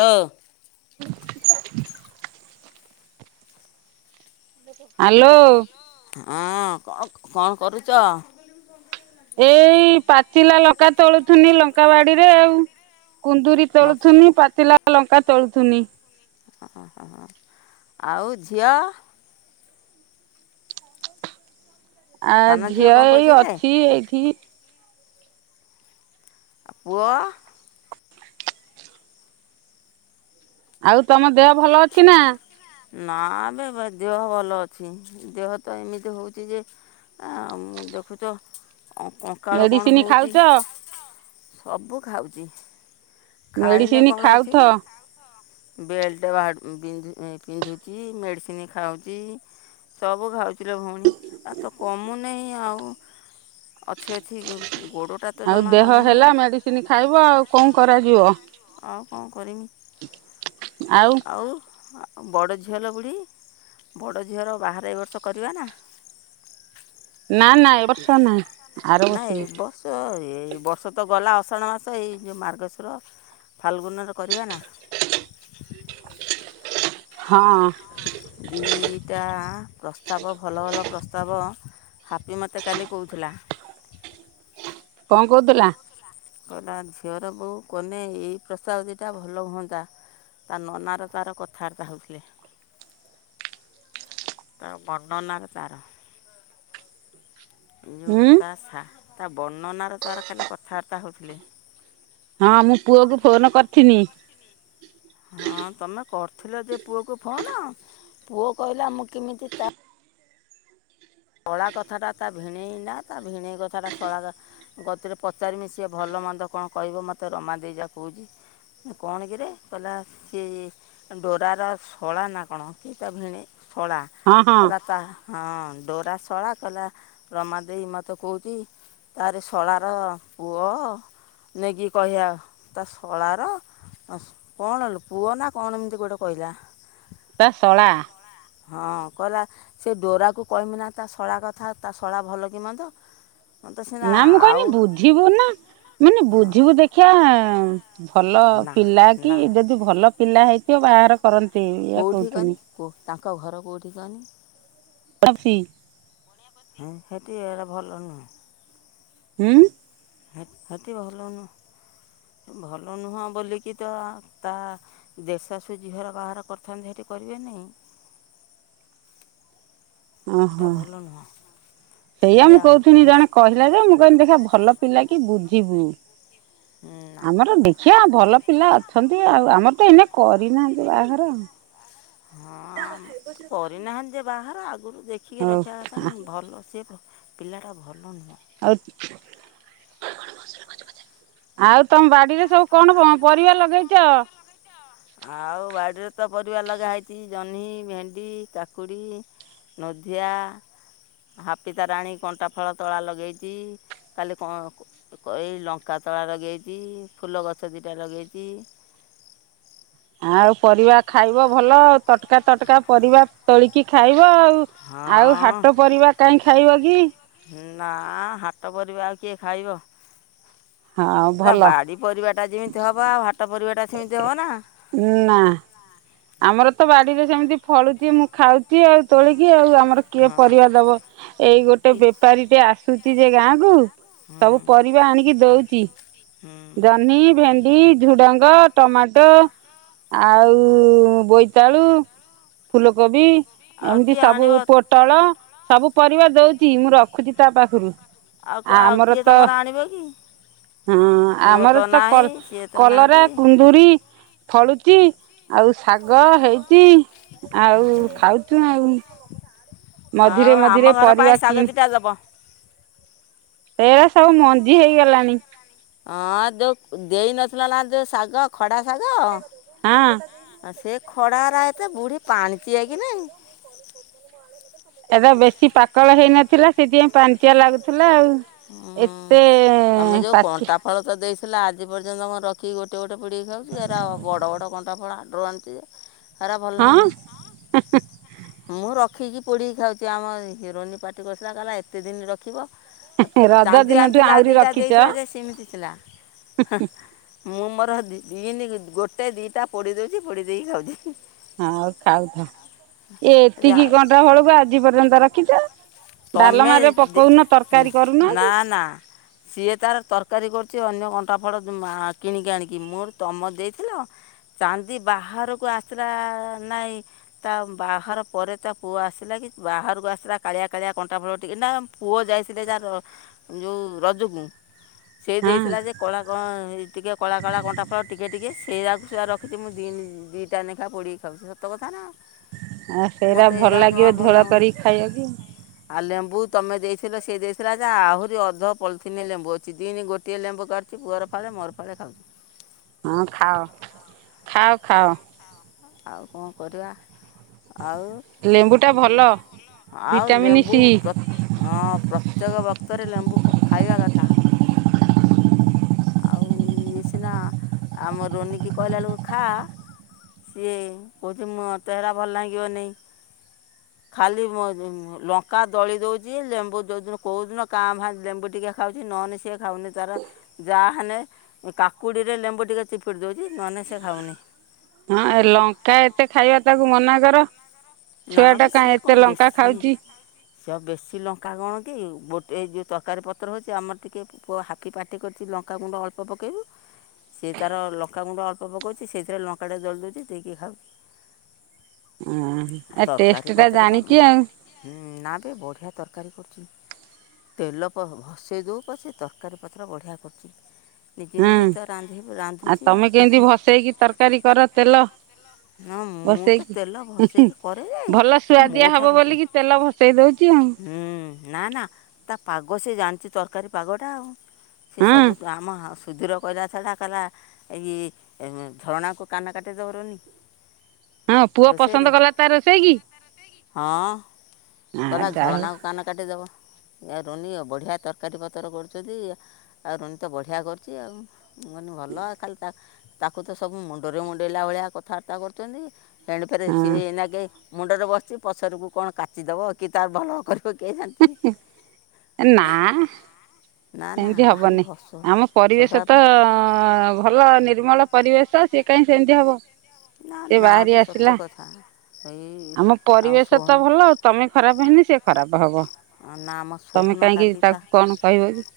ଲୋ hello. ହଁ କଣ କଣ କରୁଚ? ଏଇ ପାଚିଲା ଲଙ୍କା ତୋଳୁଥନି ଲଙ୍କା ବାଡିରେ ଆଉ କୁନ୍ଦୁରି ତୋଳୁଥୁନି ପାଚିଲା ଲଙ୍କା ତୋଳୁଥୁନି। ଓହୋ ଆଉ ଝିଅ। ଆ ସାନ ଝିଅ କଣ ଏଇ କରୁଛି କିରେ? ଅଛି ଏଇଠି। ଆ ପୁଅ। ଆଉ ତମ ଦେହ ଭଲ ଅଛି ନା? ନା ଏବେ ଦେହ ଭଲ ଅଛି ଦେହ ତ ଏମିତି ହଉଛି ଯେ ଉ ମୁଁ ଦେଖୁଛ କଙ୍କାଳ କଣ ମେଡିସିନ ହଉଚି। ଖାଉଛ ସବୁ ଖାଉଛି ଖାଇନେ ମେଡିସିନ କଣ ଖାଉଥ ଅଛିଲୋ। ବେଲ୍ଟ ବିନ୍ଧ ପିନ୍ଧୁଛି ମେଡ଼ିସିନି ଖାଉଚି। ସବୁ ଖାଉଥିଲେ ଭଉଣୀ ଆ ତ କମୁନାହିଁ ଆଉ। ଅଛି ଅଛି ଗୋଡ଼ଟା ତ ଜମା କମୁନାହିଁ। କିିନି ଖାଇବ ଆଉ କଣ କରାଯିବ। ଆଉ କଣ କରିମି? ଆଉ ଆଉ ବଡ଼ ଝିଅଲ ବୁଢ଼ି ବଡ଼ ଝିଅର ବାହାରେ ଏ ବର୍ଷ କରିବା ନା। ନା ନା ଏ ବର୍ଷ ନାହିଁ। ଆର ନାଇଁ ବର୍ଷକୁ ବର୍ଷ ଏଇ ବର୍ଷ ତ ଗଲା ଅଷାଣ ମାସ ଏଇ ଯେଉଁ ମାର୍ଗସିର। ଫାଲଗୁନର କରିବା ନା। ହଁ। ଦିଟା ପ୍ରସ୍ତାବ ଭଲ ଭଲ ପ୍ରସ୍ତାବ। ହାପି ମତେ କାଲି କହୁଥିଲା। କଣ କହୁଥିଲା। କ ନା ଝିଅର ବୋଉ କହନେ ଏଇ ପ୍ରସାବ ଦିଟା ଭଲ ହୁଅନ୍ତା। ତା ନନାର ତାର କଥାବାର୍ତ୍ତା ହେଉଥିଲେ। ତାର ବର୍ଣ୍ଣନାର ତାର। ଯୋଉ ହୁଁ ତା ସା ତା ବର୍ଣ୍ଣନାର ତାର କାଲି କଥାବାର୍ତ୍ତା ହଉଥିଲେ। ହଁ ମୁଁ ପୁଅ କ ଫୋନ କରିଥିନି। ହଁ ତମେ କରିଥିଲ ଯେ ପୁଅକୁ ଫୋନ ପୁଅ କହିଲା ମୁଁ କେମିତି ତା ଶଳା କଥା ଟା ତା ଭିଣେଇ ନା ତା ଭିଣେଇ କଥାଟା ଶଳା ଗତିରେ ପଚାରିମିଶି ଭଲ ମନ୍ଦ କଣ କହିବ ମୋତେ ରମା ଦେଇ ଯା କହୁଛି। କଣ କିରେ କହିଲା ସିଏ ଡୋରାର ଶଳା ନା କଣ କି ତା ଭିଣେଇ ଶଳା ହଁ ହଁ କହିଲା ତା ହଁ। ଡୋରା ଶଳା କହିଲା ରମା ଦେଇ ମୋତେ କହୁଛି ତାର ଶଳାର ପୁଅ ନେଇକି କହିବା ତା ଶଳାର କଣଲୁ ପୁଅ ନା କଣ ଏମିତି ଗୋଟେ କହିଲା? ତା ଶଳା। ହଁ କହିଲା ସେ ଡୋରାକୁ କହମି ନା ତା ଶଳା କଥା ତା ଶଳା ଭଲ କି ମନ୍ଦ। ମତେ ସିନା ନା ମୁଁ କହିଲି ଆଉ ବୁଝିବୁ ନା ମାନେ ବୁଝିବୁ ଦେଖ ଖିଆ ଭଲ ନା ପିଲା କି ନା ଯଦି ଭଲ ପିଲା ହେଇଥିବ ବାହାର କରନ୍ତି। ଏଇଆ କେଉଠି କହୁଥିନି କହନି ତାଙ୍କ ଘର କେଉଠି କହନି? ବାମ୍ପି ହୁଁ ସେଟି ଏରା ଭଲ ନୁହଁ। ହୁଁ ସେଠି ଭଲ ନୁହଁ, ଭଲ ନୁହଁ ବୋଲିକି ତ ତା ଦେଢ ଶାଶୁଝିଅର ବାହାଘର କରିଥାନ୍ତି ସେଠି କରିବେ ନି। ହେଟା ଓହୋ ଭଲ ନୁହଁ ସେଇଆ ମୁଁ କହୁଥିନି ଜଣେ କହ ଥିଲା ଯେ ମୁଁ କହିନି ଦେଖିଅ ଭଲ ପିଲା କି ବୁଝିବୁ ନା ଆମର ଦେ ଖିଆ ଭଲ ପିଲା ଅଛନ୍ତି ଆଉ ଆମର ତ ଏଇନେ କରିନାହାନ୍ତି ବାହାଘର। ହଁ ଆମର ତ କରିନାହାନ୍ତି ଯେ ବାହାଘର ଆଗରୁ ଦେଖିକି ରଖିବା କ ହଉ ଥା ଭଲ ସେ ପିଲାଟା ଭଲ ନୁହଁ। ଆଉ [inaudible] ଆଉ ତମ ବାଡିରେ ସବୁ କଣ ପଁ ପରିବା ଲଗେଇଚ? ଆଉ ବାଡ଼ିରେ ତ ପରିବା ଲଗାହେଇଚି ଜହ୍ନି, ଭେଣ୍ଡି, କାକୁଡ଼ି। ନୋଧିଆ। ହାପି ତାର ଆଣିକି କଣ୍ଟା ଫଳ ତଳା ଲଗେଇଚି, କାଲି କଣ କ ଏଇ ଲଙ୍କାତଳା ଲଗେଇଚି, ଫୁଲ ଗଛ ଦିଇଟା ଲଗେଇଚି। ଆଉ ପରିବା ଖାଇବ ଭଲ ତଟକା ତଟକା ପରିବା ତୋଳିକି ଖାଇବ ଆଉ। ଆଉ ହଁ ହାଟ ପରିବା କାଇଁ ଖାଇବ କି? ନାଁ ହାଟ ପରିବା ଆଉ କିଏ ଖାଇବ? ହଁ ଏରା ଭଲ ବାଡି ପରିବା ଟା ଯେମିତି ହବ ଆଉ ହାଟ ପରିବା ଟା ସେମିତି ହବ ନା? ନାଁ। ଆମର ତ ବାଡିରେ ସେମିତି ଫଳୁଚି ମୁଁ ଖାଉଚି ଆଉ ତୋଳିକି ଆଉ ଆମର କିଏ ହଁ ପରିବା ଦବ? ଏଇ ଗୋଟେ କି ବେପାରୀ ଟେ ଆସୁଚି ଯେ ଗାଁକୁୁ ସବୁ ହୁଁ ପରିବା ଆଣିକି ଦଉଚି। ହୁଁ ଜହ୍ନି, ଭେ ଣ୍ଡି, ଝୁଡ଼ଙ୍ଗ, ଟମାଟୋ ଆଉ ଉଁ ବୋଇତାଳୁ, ଫୁଲକୋବି ଆଉ ଏମିତି କିଏ ସବୁ ଆଣିବ ପୋ ଟଳ ସବୁ ପରିବା ଦଉଚି ମୁଁ ରଖୁଚି ତା ପାଖରୁ। ଆଉ କ-ଆଉ ଆମର କିଏ ତ ତୋମର ଆଣିବ କି? ହଁ ପୁଅ ଆମର ତ ନାହିଁ କର୍ ସିଏ ତ କଲରା, ନାହାନ୍ତି କୁନ୍ଦୁରି ଫଳୁଚି, ଆଉ ଶାଗ ହେଇଚି ଆଉ ଖାଉଚୁ ଆଉ। ମଝିରେ ଆଉ ମଝିରେ ଆମ ଘର ପରିବା ପାଇଁ ଶାଗ କିଣି ଦିଟା ଦବ। ଏଇରା ସବୁ ମଞ୍ଜି ହେଇଗଲାଣି। ଅଁ, ଯୋଉ ଦେଇନଥିଲା ନା ଯୋଉ ଶାଗ ଖଡ଼ା ଶାଗ। ହଁ ଆଉ ସେ ଖଡ଼ାରା ଏତେ ବୁଢ଼ୀ ପାଣିଚିଆ କି ନାହିଁ? ଏଟା ବେଶୀ ପାକଳ ହେଇନଥିଲା ସେଥିପାଇଁ ପାଣିଚିଆ ଲାଗୁଥିଲା ଆଉ। ଏତେ ତମେ ଯେଉଁ ପାକି କଣ୍ଟା ଫଳ ତ ଦେଇଥିଲା ଆଜି ପର୍ଯ୍ୟନ୍ତ ମୁଁ ରଖିକି ଗୋଟେ ଗୋଟେ ପୁଡ଼ିିକ ଖାଉଚି। ଏରା ବଡ଼ ବଡ଼ କଣ୍ଟା ଫଳା ହାଟ ରୁ ଆଣିଚି ଯେ। ହେରା ଭଲ ହଁ ଲାଗୁନି। ମୁଁ ରଖିକି ପୁଡ଼ିକି ଖାଉଚି, ଆମ ହିରୋଇନ ପାଟି କରୁଥିଲା କହିଲା ଏତେ ଦିନ ରଖିବ। ଆପ୍ ଓ ରଜ ଚାନ୍ଦି ଦିନଠୁ ଆଣିଥିଲା ଆହୁରି ଦିଇଟା ରଖିଛ ଦେଇଥିଲା ଯେ ସେମିତି ଥିଲା, ହଁ। ମୁଁ ମୋର ଦି- ଦିନି ଗୋଟେ ଦିଇଟା ପୋଡ଼ି ଦଉଚି ପୋଡ଼ି ଦେଇକି ଖାଉଛି। ହଁ ଆଉ ଖାଉଥା, ଏତିକି କଣ୍ଟା ଫଳକୁ ଆଜି ପର୍ଯ୍ୟନ୍ତ ରଖିଚ? ତୋମେ ଦେ ଉଁ, ନା, କି ନା ସିଏ ତାର ତରକାରୀ କରୁଚି ଅନ୍ୟ କଣ୍ଟା ଫଳ ଯୁମ୍ ଆ, କିଣିକି ଆଣିକି, ମୋର ତୋମର ଦେଇଥିଲ। ଚାନ୍ଦି ବାହାରକୁ ଆସିଲା ନାଇ। ତା ବାହାର ପରେ ତା ପୁଅ ଆସିଲା କି ବାହାରକୁ ଆସିଲା କାଳିଆ କାଳିଆ କଣ୍ଟା ଫଳ ଟିକେ ନା ପୁଅ ଯାଇଥିଲେ ଯାର ଯୋଉ ରଜକୁ। ସେଇ ଦେଇଥିଲା ଯେ ହଁ କଳା କଁ ଟିକେ କଳା କଳା କଣ୍ଟା ଫଳ ଟିକିଏ ଟିକେ ସେରାକୁ ସେଇଆ ରଖିଚି, ମୁଁ ଦିନି ଦିଇଟା ନେଖା ପୋଡ଼ି ଖାଉଚି ସତ କଥା ନା। ଆଉ ସେଇରା ମୋତେ ଭଲ ଲାଗିବ ଝୋଳ କରିକି ଖାଇବାକୁ। ଆ ଲେମ୍ବୁ ତମେ ଦେଇଥିଲ ସେ ଦେଇଥିଲା ଯେ ଆହୁରି ଅଧ ପଲିଥିିନିଏ ଲେମ୍ବୁ ଅଛି। ଦିନି ଗୋଟିଏ ଲେମ୍ବୁ କାଟ ଚି ପୁଅର ଫାଳେ ମୋର ଫାଳେ ଖାଉଚୁ। ହଁ ଖାଅ, ଖାଅ ଖାଅ। ଆଉ କଣ କରିବା ଆଉ? ଲେମ୍ବୁଟା ଭଲ ଆଉ ଭିଟାମିନ୍ ଲେମ୍ବୁ ସି ପ୍ର ହଁ ପ୍ରତ୍ୟେକ ବକ୍ତରେ ଲେମ୍ବୁ ଖ- ଖାଇବା କଥା। ଆଉ ଇଏ ସିନା ଆମ ରୋନିକି କହିଲା ବେଳକୁ ଖା ସିଏ କହୁଛୁ ମୋତେ ସେଟା ଭଲ ଲାଗିବନେଇ। ଖାଲି ମ-ଦେ- ଲଙ୍କା ଦଳି ଦଉଚି, ଲେମ୍ବୁ ଯୋଉଦିନ କୋଉଦିନ କାଁ ଭା ଲେମ୍ବୁ ଟିକେ ଖାଉଛି ନନେ ସିଏ ଖାଉନି ତାର। ଯା ହେନେ ଏ କାକୁଡ଼ିରେ ଲେମ୍ବୁ ଟିକେ ଚିପିଡ଼ି ଦଉଚି ନନେ ସେ ଖାଉନି। ହଁ ଏ ଲଙ୍କା ଏତେ ଖାଇବା ତାକୁ ମନା କର। ନା ଛୁଆ ଟା କାଇଁ ଏତେ ଲଙ୍କା ଖାଉଛି? ଚ-ବେଶୀ ଲଙ୍କା କଣ କି ଗୋ ଏ ଯୋଉ ତରକାରୀ ପତ୍ର ହଉଛି ଆମର ଟିକେ ପୁଅ ହା କିି ପାଟି କରିଚି ଲଙ୍କାଗୁଣ୍ଡ ଅଳ୍ପ ପକେଇବୁ। ସିଏ ତାର ଲଙ୍କାଗୁଣ୍ଡ ଅଳ୍ପ ପକଉଛି, ସେଇଥିରେ ଲଙ୍କାଟେ ଦଳି ଦଉଚି ଦେଇକି ଖାଉଚି। ଆ ଟେଷ୍ଟ ଟା ଜାଣିଚି ଆଉ। ହୁଁ, ନାବେ ବଢ଼ିଆ ତରକାରୀ କରୁଛି। ତେଲ କହ ଭସେଇ ଦଉ ପଛେ ତରକାରୀ ପତ୍ର ବଢ଼ିଆ କରୁଛି। ନିଜେ ହୁଁ, ନିଜେ ତ ରାନ୍ଧି ଆ, ରାନ୍ଧୁଛି ଆଉ ତୋମେ ତାକୁ କେମିତି ଭସେଇକି ତରକାରୀ କର ତେଲ। ନା ମୁଁ ତ ଭସେଇକି ତେଲ ଭସେଇକି କରେ ଯେ ଭଲ ମୋ ସୁଆଦିଆ ହବ ବୋଲିକି ତେଲ ଭସେଇ ଦଉଛି ଆଉ। ଉଁ ନା ନା ତା ପାଗ ସେ ଜାଣିଛି ତରକାରୀ ପାଗଟା ଆଉ। ସେ ହଁ ସବୁ ଆମ ସୁଧିର ପଇରା ଛଡ଼ା କଲା ଏଇ ଝରଣାକୁ କାନ କାଟି ଦୋରୁନି। ହଁ ପୁଅ ପସନ୍ଦ କଲା ତା ରୋଷେଇ କି। ହଁ ଆ କହିଲା ଯା ହଉ ଝରଣାକୁ କାନ କାଟିଦବ। ଆ ରୋନି ବଢ଼ିଆ ତରକାରୀ ପତ୍ର କରୁଛନ୍ତି। ଆଉ ରୋନି ତ ବଢ଼ିଆ କରୁଛି ଆଉ ମୁଁ କହିନି ଭଲ ଖାଲି ତା ତାକୁ ତ ସବୁ ମୁଣ୍ଡରେ ମୁଣ୍ଡେଇଲା ଭଳିଆ କଥାବାର୍ତ୍ତା କରୁଛନ୍ତି। ଏଣେ ଫେରେ ସିଏ ହଁ ଏଇନାକେ ମୁଣ୍ଡରେ ବସିଛି ପଛରକୁ କଣ କାଚିଦେବ କି ତାର ଭଲ କରିବ କେଯା ନା। ନା ନା ସେମିତି ଭାରି ହବନି ହସ ଆମ ପରିବେଶ ସଦା ତ ଭଲ ନି ନିର୍ମଳ ପରିବେଶ ସିଏ କାଇଁ ସେମିତି ହବ। ନା ସେ ନା ବାହାରି ବି ସତ ଆସିଲା କଥା ଏଇ ଆମ ପରିବେଶ ତ ଭଲ। ତମେ ଖରାପ ହେନେ ସେ ଖରାପ ହବ, ନା ଆମ ତମେ କାହିଁକି ତାକୁ କଣ କହିବ କି?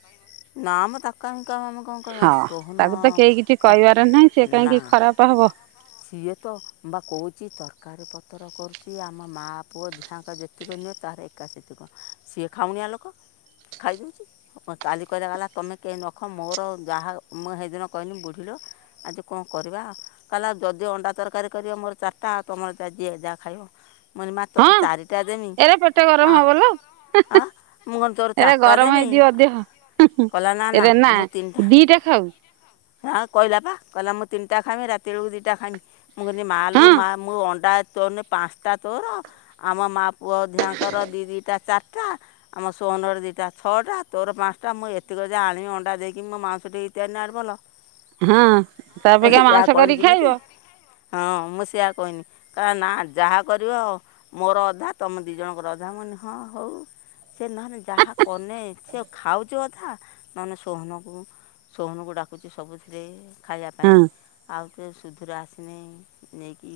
ନାମ ତାକୁ କାଇଁ କାମମ ହଁ ତାକୁ ତ କେହି କିଛି କହିବାର ନାହିଁ ସେ କାହିଁକି ନା ଖରାପ ହବ। ସିଏ ତ ବା କହୁଛି ତରକାରୀ ପତ୍ର କରୁଛି ଆମ ମାଆ ପୁଅ ଦିଆଁଙ୍କ ଯେ ସେତିକ ନିଅ ତାର ଏକା ସେତିକ ସିଏ ଖାଉଣିଆ ଲୋକ ଖାଇଦଉଚି। କାଲି କହିଲା କଲା ତମେ କେହି ନଖ ମୋର ଯାହା ମୁଁ ହେଦିନ କହିନି ବୁଢ଼ିଲୋ ଆଜି କଁ କରିବା କଲା ଯଦି ଅଣ୍ଡା ତରକାରୀ କରିବ ମୋର ଚାରିଟା ଆ ତମର ଜିିଏ ଯାହା ଖାଇବ। ମୁଁ କହିଲି ମା ତତେ ହଁ ଚାରିଟା ଦେମୀ ଏରା ପେଟ ଗରମ ଆ ହବ ଲୋ ଆ ମୁ କଣ ତୋର ଏରା ଚାରିଟା ଗରମ ଦେନି ହେଇଯିବ ଦେହ କହିଲା ନା ନା ମୁଁ ତିନିଟା ଦିଟା ଖାଉ ହଁ କହିଲା ପା କହିଲା ମୁଁ ତିନିଟା ଖାଇମି ରାତି ବେଳକୁ ଦିଇଟା ଖାଇମି। ମୁଁ କହିଲି ମା ଲୋ ହଁ ମା ମୁଁ ଅଣ୍ଡା ତୋ ପାଞ୍ଚଟା ତୋର? ଆମ ମା ପୁଅ ଦିହାଆଙ୍କର ଦି ଦି ଟା ଚାରିଟା। ଆମ ସୋହନର ଦିଇଟା ଛଅଟା ତୋର ପାଞ୍ଚଟା ମୁଁ ଏତିକି ଯା ଆଣିବି ଅଣ୍ଡା ଦେଇକି ମୋ ମାଉସ ଟିକେ ଘିତି ଆଣିଲେ ଆହୁରି ଭଲ। ହଁ, ତା ଅପେକ୍ଷା ମାଂସ କହିନି କରିକି ଯେମିତି ଖାଇବ। ହଁ, ମୁଁ ସେଆ କହିନି ନା ଯାହା କରିବ ମୋର ଅଧା ତମ ଦି ଜଣଙ୍କର ଅଧା, ମୁ କହିନି ହଁ ହଉ ସେ ନହେଲେ ଯାହା କନେ ସେ ଖାଉଛୁ ଅଧା, ନହେଲେ ସୋହନକୁ ସୋହନକୁ ଡାକୁଛି ସବୁଥିରେ। ଖାଇବା ପାଇଁ ହଁ ଆଉ ସେ ସୁଧୁର ଆସିନି ନେଇକି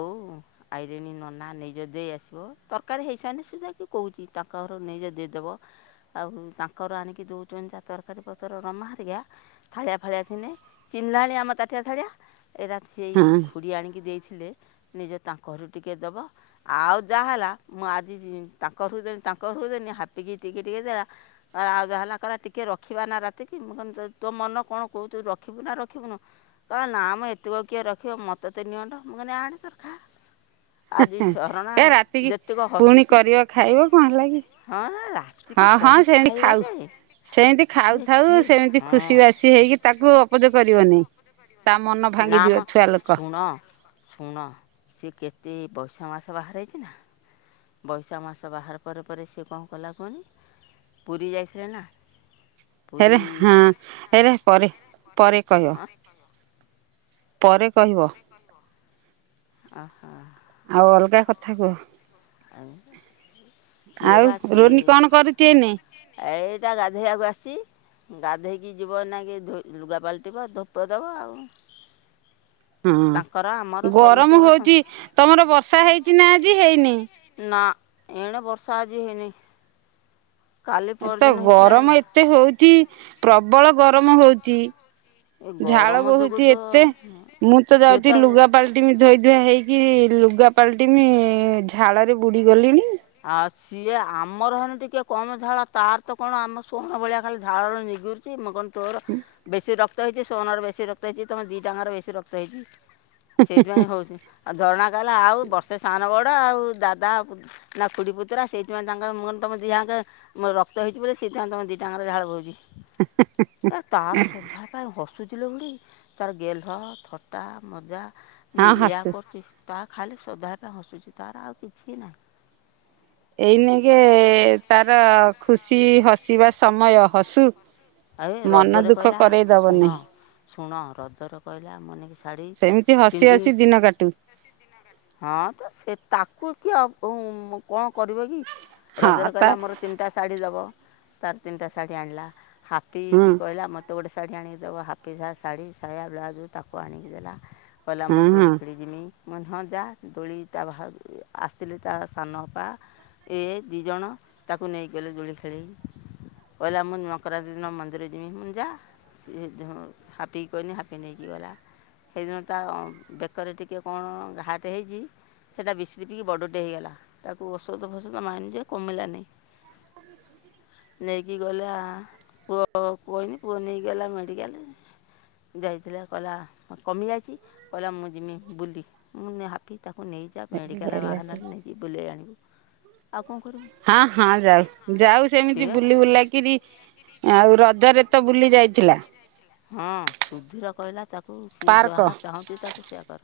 ବୋଉ। ଆଇଲେଣି ନନା ନେଇଜ ଦେଇ ଆସିବ ତରକାରୀ ହେଇସାଇନେ ସୁଧା ବି କହୁଛି ତାଙ୍କ ଘର ନେଇଜା ଦେଇଦେବ। ଆଉ ତାଙ୍କର ଆଣିକି ଦୋଉଛନ୍ତି ଯାହା ତରକାରୀ ପତର ରମା ଥାଳିଆ ଫାଳିଆ ଥିନେ ଚିହ୍ନିଲାଣି ଆମ ତାଟିଆ ଥାଳିଆ ଏ ସେଇ ହଁ ଖୁଡ଼ି ଆଣିକି ଦେଇଥିଲେ ନେଇଯ ତାଙ୍କ ଘରୁ ଟିକେ ଦବ। ଆଉ ଯାହା ହେଲା ମୁଁ ଆଜି ତାଙ୍କ ଘରୁ ତାଙ୍କ ଘରକୁ ଦେନି ହାପି କି ଟିକେ ଟିକେ ଦେଲା ଆ ଆଉ ଯାହା ହେଲା ଟିକେ ରଖିବା ନା ରାତିକି ମୁଁ ତୋ ମନ କଣ କହୁଛି ତୁ ରଖିବୁ ନା ରଖିବୁନୁ? କ ନା ମ ଏତକ କିଏ ରଖିବ ମତେ ତ ନିଅଣ୍ଟ ମୁଁ କହିନି ଆଣେ ତୋର ଖା। ଆଜି ଝରଣା ଏ ରାତିକି ଯେତିକ ପୁଣି ହସିଛି। କରିବ ଖାଇବ କଣ ହେଲା କି ହଁ ରାତି କିି କରିିକି ଖାଇବା ଯେ ସେମତି ଯେ ଖାଉଥାଉ ସିଏ ସେମିତି ହଁ ଖୁସି ବାସି ହେଇକି ତାକୁ ଅପୋଜ କରିବନେଇ। ତା ମନ ନା ଭାଙ୍ଗିଯିବ ମ ଛୁଆ ଲୋକ। ଶୁଣ ଶୁଣ ସିଏ କେତେ ବୈଶାଖ ମାସ ବାହାରେ ରହିଚି ନା। ବୈଶାଖ ମାସ ବାହାର ପରେ ପରେ ସେ କଣ କଲା କୁହନି ପୁରୀ ଯାଇଥିଲେ ନା ଏରେ ପୁରୀ ହଁ ଏରା ପରେ ପରେ କହିବ। ପରେ କହିବ। ଆହା। ଆଉ ଅଲଗା କଥା କୁହ। ଆଉ ରୋନି କଣ କରୁଚି ଏଇନେ? ଆ ଏଇପା ଗାଧେଇବାକୁ ଆସଚି। ଗାଧେଇକି ଯିବ ଏଇନାକେ ଧୂ ଲୁଗା ପାଲଟିବ ଧୂପ ଦବ ଆଉ। ତାଙ୍କର ଆମର ହୁଁ ଗରମ ହୋଉଚି ସମସ୍ତଙ୍କର ତମର ବର୍ଷା ହେଇଚି ନା ଆଜି ହେଇନି? ନା ଏଣେ ବର୍ଷା ଆଜି ହେଇନି କାଲି ଏ ତ ପରଦିନ ହେଇଥିଲା ଗରମ ଏତେ ହୋଉଚି ପ୍ରବଳ ଗରମ ହୋଉଚି। ଏ ଝାଳ ଗରମ ଯୋଗୁଁ ବୋହୁଚି ତ ଏତେ ମୁଁ ତ ଯାଉଚି ଲୁଗା ପାଲ ଟିମି ଧୋଇ ଧୁଆ ହେଇକି ଲୁଗା ପାଲଟିମି ଝାଳରେ ବୁଡି ଗଲିଣି। ଆଉ ସିଏ ଆମର ହେନେ ଟିକେ କମ ଝାଳ ତାର ତ କଣ ଆମ ସୋହନ ଭଳିଆ ଖାଲି ଝାଳରେ ନିଗୁରୁ ସେ ମୁଁ କହିନ୍ ତୋର ବେଶୀ ରକ୍ତ ହେଇଚି ସୋହନର ବେଶୀ ରକ୍ତ ହେଇଚି ତମ ଦିଇଟା ଆଙ୍କର ବେଶୀ ରକ୍ତ ହେଇଚି। ସେଇଥିପାଇଁ ହୋଉଚି ଆଉ ଝରଣା କହିଲା ଆଉ ବର୍ଷେ ସାନ ବଡ ଆଉ ଦାଦା ପୁ ନା ଖୁଡ଼ି ପୁତୁରା ସେଇଥିପାଇଁ ତାଙ୍କର ମୁଁ କହିନି ତମେ ଦିହାଙ୍କେ ରକ୍ତ ହେଇଚି ବୋଲି ସେଇଥିପାଇଁ ଦିଇଟା ଆଙ୍କର ଝାଳ ବୋହୁଚି। ଆ ତାର ସୋଭା ପାଇଁ ବସ୍ ଚିଲୋ ବୁଢ଼ୀ ତାର ଗେଲହ ଥଟା, ମଜା, ଏ ହଁ ଏଇଆ ହସୁ କରୁଚି। ତା ଖାଲି ଶ୍ରଦ୍ଧାଟା ହସୁଚି ତାର ଆଉ କିଛି ନାହିଁ। ଏଇନାକେ ତାର ଖୁସି ହସିବା ସମୟ ହସୁ। ଆଉ ଏ ମନ ରଜରେ ଦୁଃଖ କହିଲା କରେଇ ଶୁଣ ଦବନି। ଶୁଣ ହ୍ରଦର କହିଲା ଆମ ନେଇକି ସ୍ ସେମତି ହସି ହସି ଦିନ କାଟୁ। ହଁ ତ ସେ ତାକୁ କିଏ ଅପ ଉମ୍ କଣ କରିବ କି? ହଁ ରଜରେ ତା କହିଲା ମୋର ତିନିଟା ଶାଢ଼ୀ ଦବ ତାର ତିନଟା ଶାଢ଼ୀ ଆଣିଲା ହଁ ହାପିକି କହିଲା ମତ୍ ତ ଗୋଟେ ଶାଢ଼ୀ ଆଣିକି ଦବ ହାପି ଯାହା ଶାଢ଼ୀ, ସାୟା, ବ୍ଲାଉଜୁ ତାକୁ ଆଣିକି ଦେଲା। କହିଲା ମୁଁ ହଁ ହଁ ଦୋଳି ଖେଳି ଯିମି। ମଁ କହିନି ହଁ ଯା ଦୋଳି ତା ଭାଉ ଆସିଥିଲେ ତା ସାନ ଅପା ଏ ଦି ଜଣ ତାକୁ ନେଇକି ଗଲେ ଦୋଳି ଖେଳେଇକି କହିଲା ମୁଁ ନୂଆ ଖରାଦିନ ମନ୍ଦିର ଯିମି ମୁଁ କହିନି ଯାଆ ହାପିକି କହିନି ହାପି ନେଇକି ଗଲା। ହେଇଦିନ ତା ବେକରେ ଟିକେ କଣ ଘାଆଟେ ହେଇଚି ସେଇଟା ବେଶିରିପିକି ବଡ଼ଟେ ହେଇଗଲା ତାକୁ ଔଷଧ ଫୋଷଧ ମାଇଲି ଯେ କମିଲାନେଇ। ନେଇକି ଗଲା ପୁଅକୁ କହିନି ପୁଅ ନେଇଗଲା ମେଡିକାଲେ। ଯାଇଥିଲା କହିଲା କମିଯାଇଚି। କହିଲା ମୁଁ ଯିମି ବୁଲି ମୁଁ ନି ହାପି ତାକୁ ନେଇଯାଆ ମେଡ଼ିକାଲ କହିଲା ସେ ବାହାନାରେ ନେଇକି ବୁଲେଇ ଆଣିବୁ। ଆଉ କ'ଣ କରିବୁ ହଁ ହଁ ଯାଉ ଯାଉ ସେମିତି ସିଏ ବୁଲି ବୁଲାକିରି ଆଉ ରଜରେ ତ ବୁଲି ଯାଇଥିଲା। ହଁ ସୁଧୀର କହିଲା ତାକୁ ସିଏ ପାର୍କ ଯାହା ଚାହୁଁଚି ତାକୁ ସେୟା କର